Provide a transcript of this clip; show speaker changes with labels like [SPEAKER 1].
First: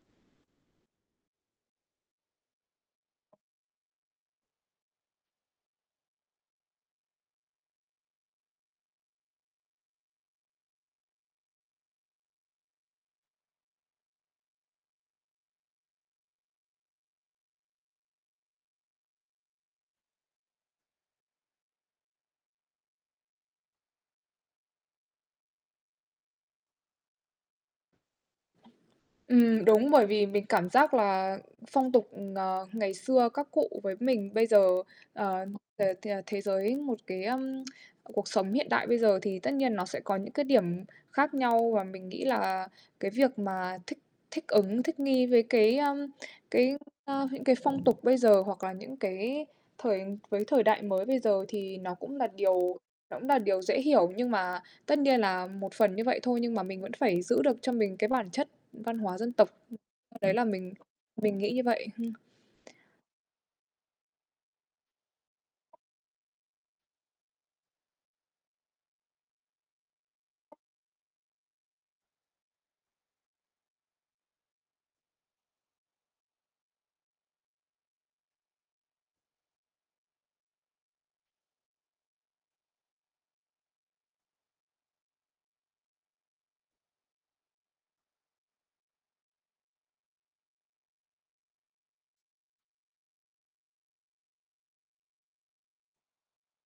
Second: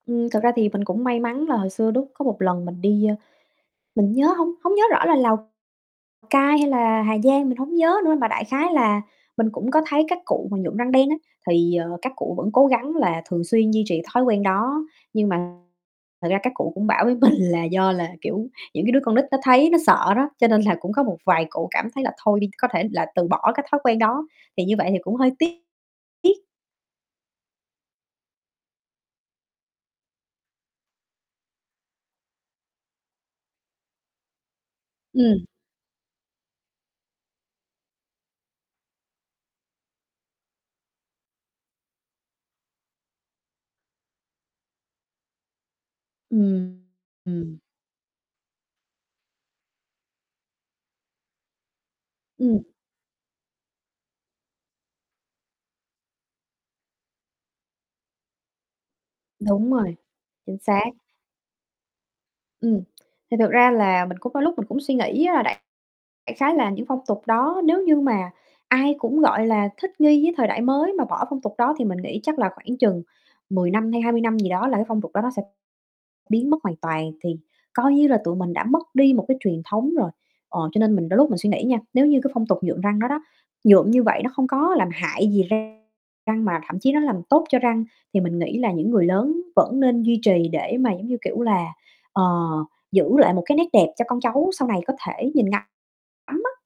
[SPEAKER 1] Ừm, thực ra thì mình cũng may mắn là hồi xưa đúc có một lần mình đi, ơ mình nhớ hông hông nhớ rõ là Lào Cai hay là Hà Giang, mình hổng nhớ nữa, mà đại khái là mình cũng có thấy các cụ mà nhuộm răng đen á, thì, ờ, các cụ vẫn cố gắng là thường xuyên duy trì thói quen đó. Nhưng mà thật ra các cụ cũng bảo với mình là do là, kiểu, những cái đứa con nít nó thấy nó sợ đó, cho nên là cũng có một vài cụ cảm thấy là thôi đi, có thể là từ bỏ cái thói quen đó, thì như vậy thì cũng hơi tiếc tiếc.
[SPEAKER 2] Ừm, đúng, bởi vì mình cảm giác là phong tục, ờ, ngày xưa các cụ với mình bây giờ,
[SPEAKER 1] Ừm.
[SPEAKER 2] ờ, ờ, ờ, thế giới, một cái, ơm, cuộc sống hiện đại bây giờ thì tất nhiên nó sẽ có những cái điểm khác nhau. Và mình nghĩ là cái việc mà thích thích ứng, thích nghi với cái, ờm, cái,
[SPEAKER 1] Ừm.
[SPEAKER 2] a những cái
[SPEAKER 1] Ừm.
[SPEAKER 2] phong tục bây giờ hoặc là những cái thời với thời đại mới bây giờ thì nó cũng là
[SPEAKER 1] Ừm.
[SPEAKER 2] điều nó ecũng là điều dễ hiểu, nhưng mà tất nhiên là một phần như vậy thôi, nhưng mà mình vẫn phải giữ được cho mình cái bản chất văn hóa dân tộc,
[SPEAKER 1] Đúng rồi,
[SPEAKER 2] [unintelligible] đấy là
[SPEAKER 1] chính
[SPEAKER 2] mình
[SPEAKER 1] xác.
[SPEAKER 2] mình nghĩ như vậy, hưm.
[SPEAKER 1] Ừm, thì thực ra là mình cũng có lúc mình cũng suy nghĩ á, là đại đại khái là những phong tục đó nếu như mà ai cũng, gọi là, thích nghi với thời đại mới mà bỏ phong tục đó thì mình nghĩ chắc là khoảng chừng 10 năm hay 20 năm gì đó là cái phong tục đó nó sẽ biến mất hoàn toàn, thì coi như là tụi mình đã mất đi một cái truyền thống rồi. Ờ, cho nên mình đôi lúc mình suy nghĩ nha, nếu như cái phong tục nhuộm răng đó đó, nhuộm như vậy nó không có làm hại gì răng răng, mà thậm chí nó làm tốt cho răng, thì mình nghĩ là những người lớn vẫn nên duy trì để mà, giống như kiểu là, ờ, giữ lại một cái nét đẹp cho con cháu sau này có thể nhìn ngắm ngắm á.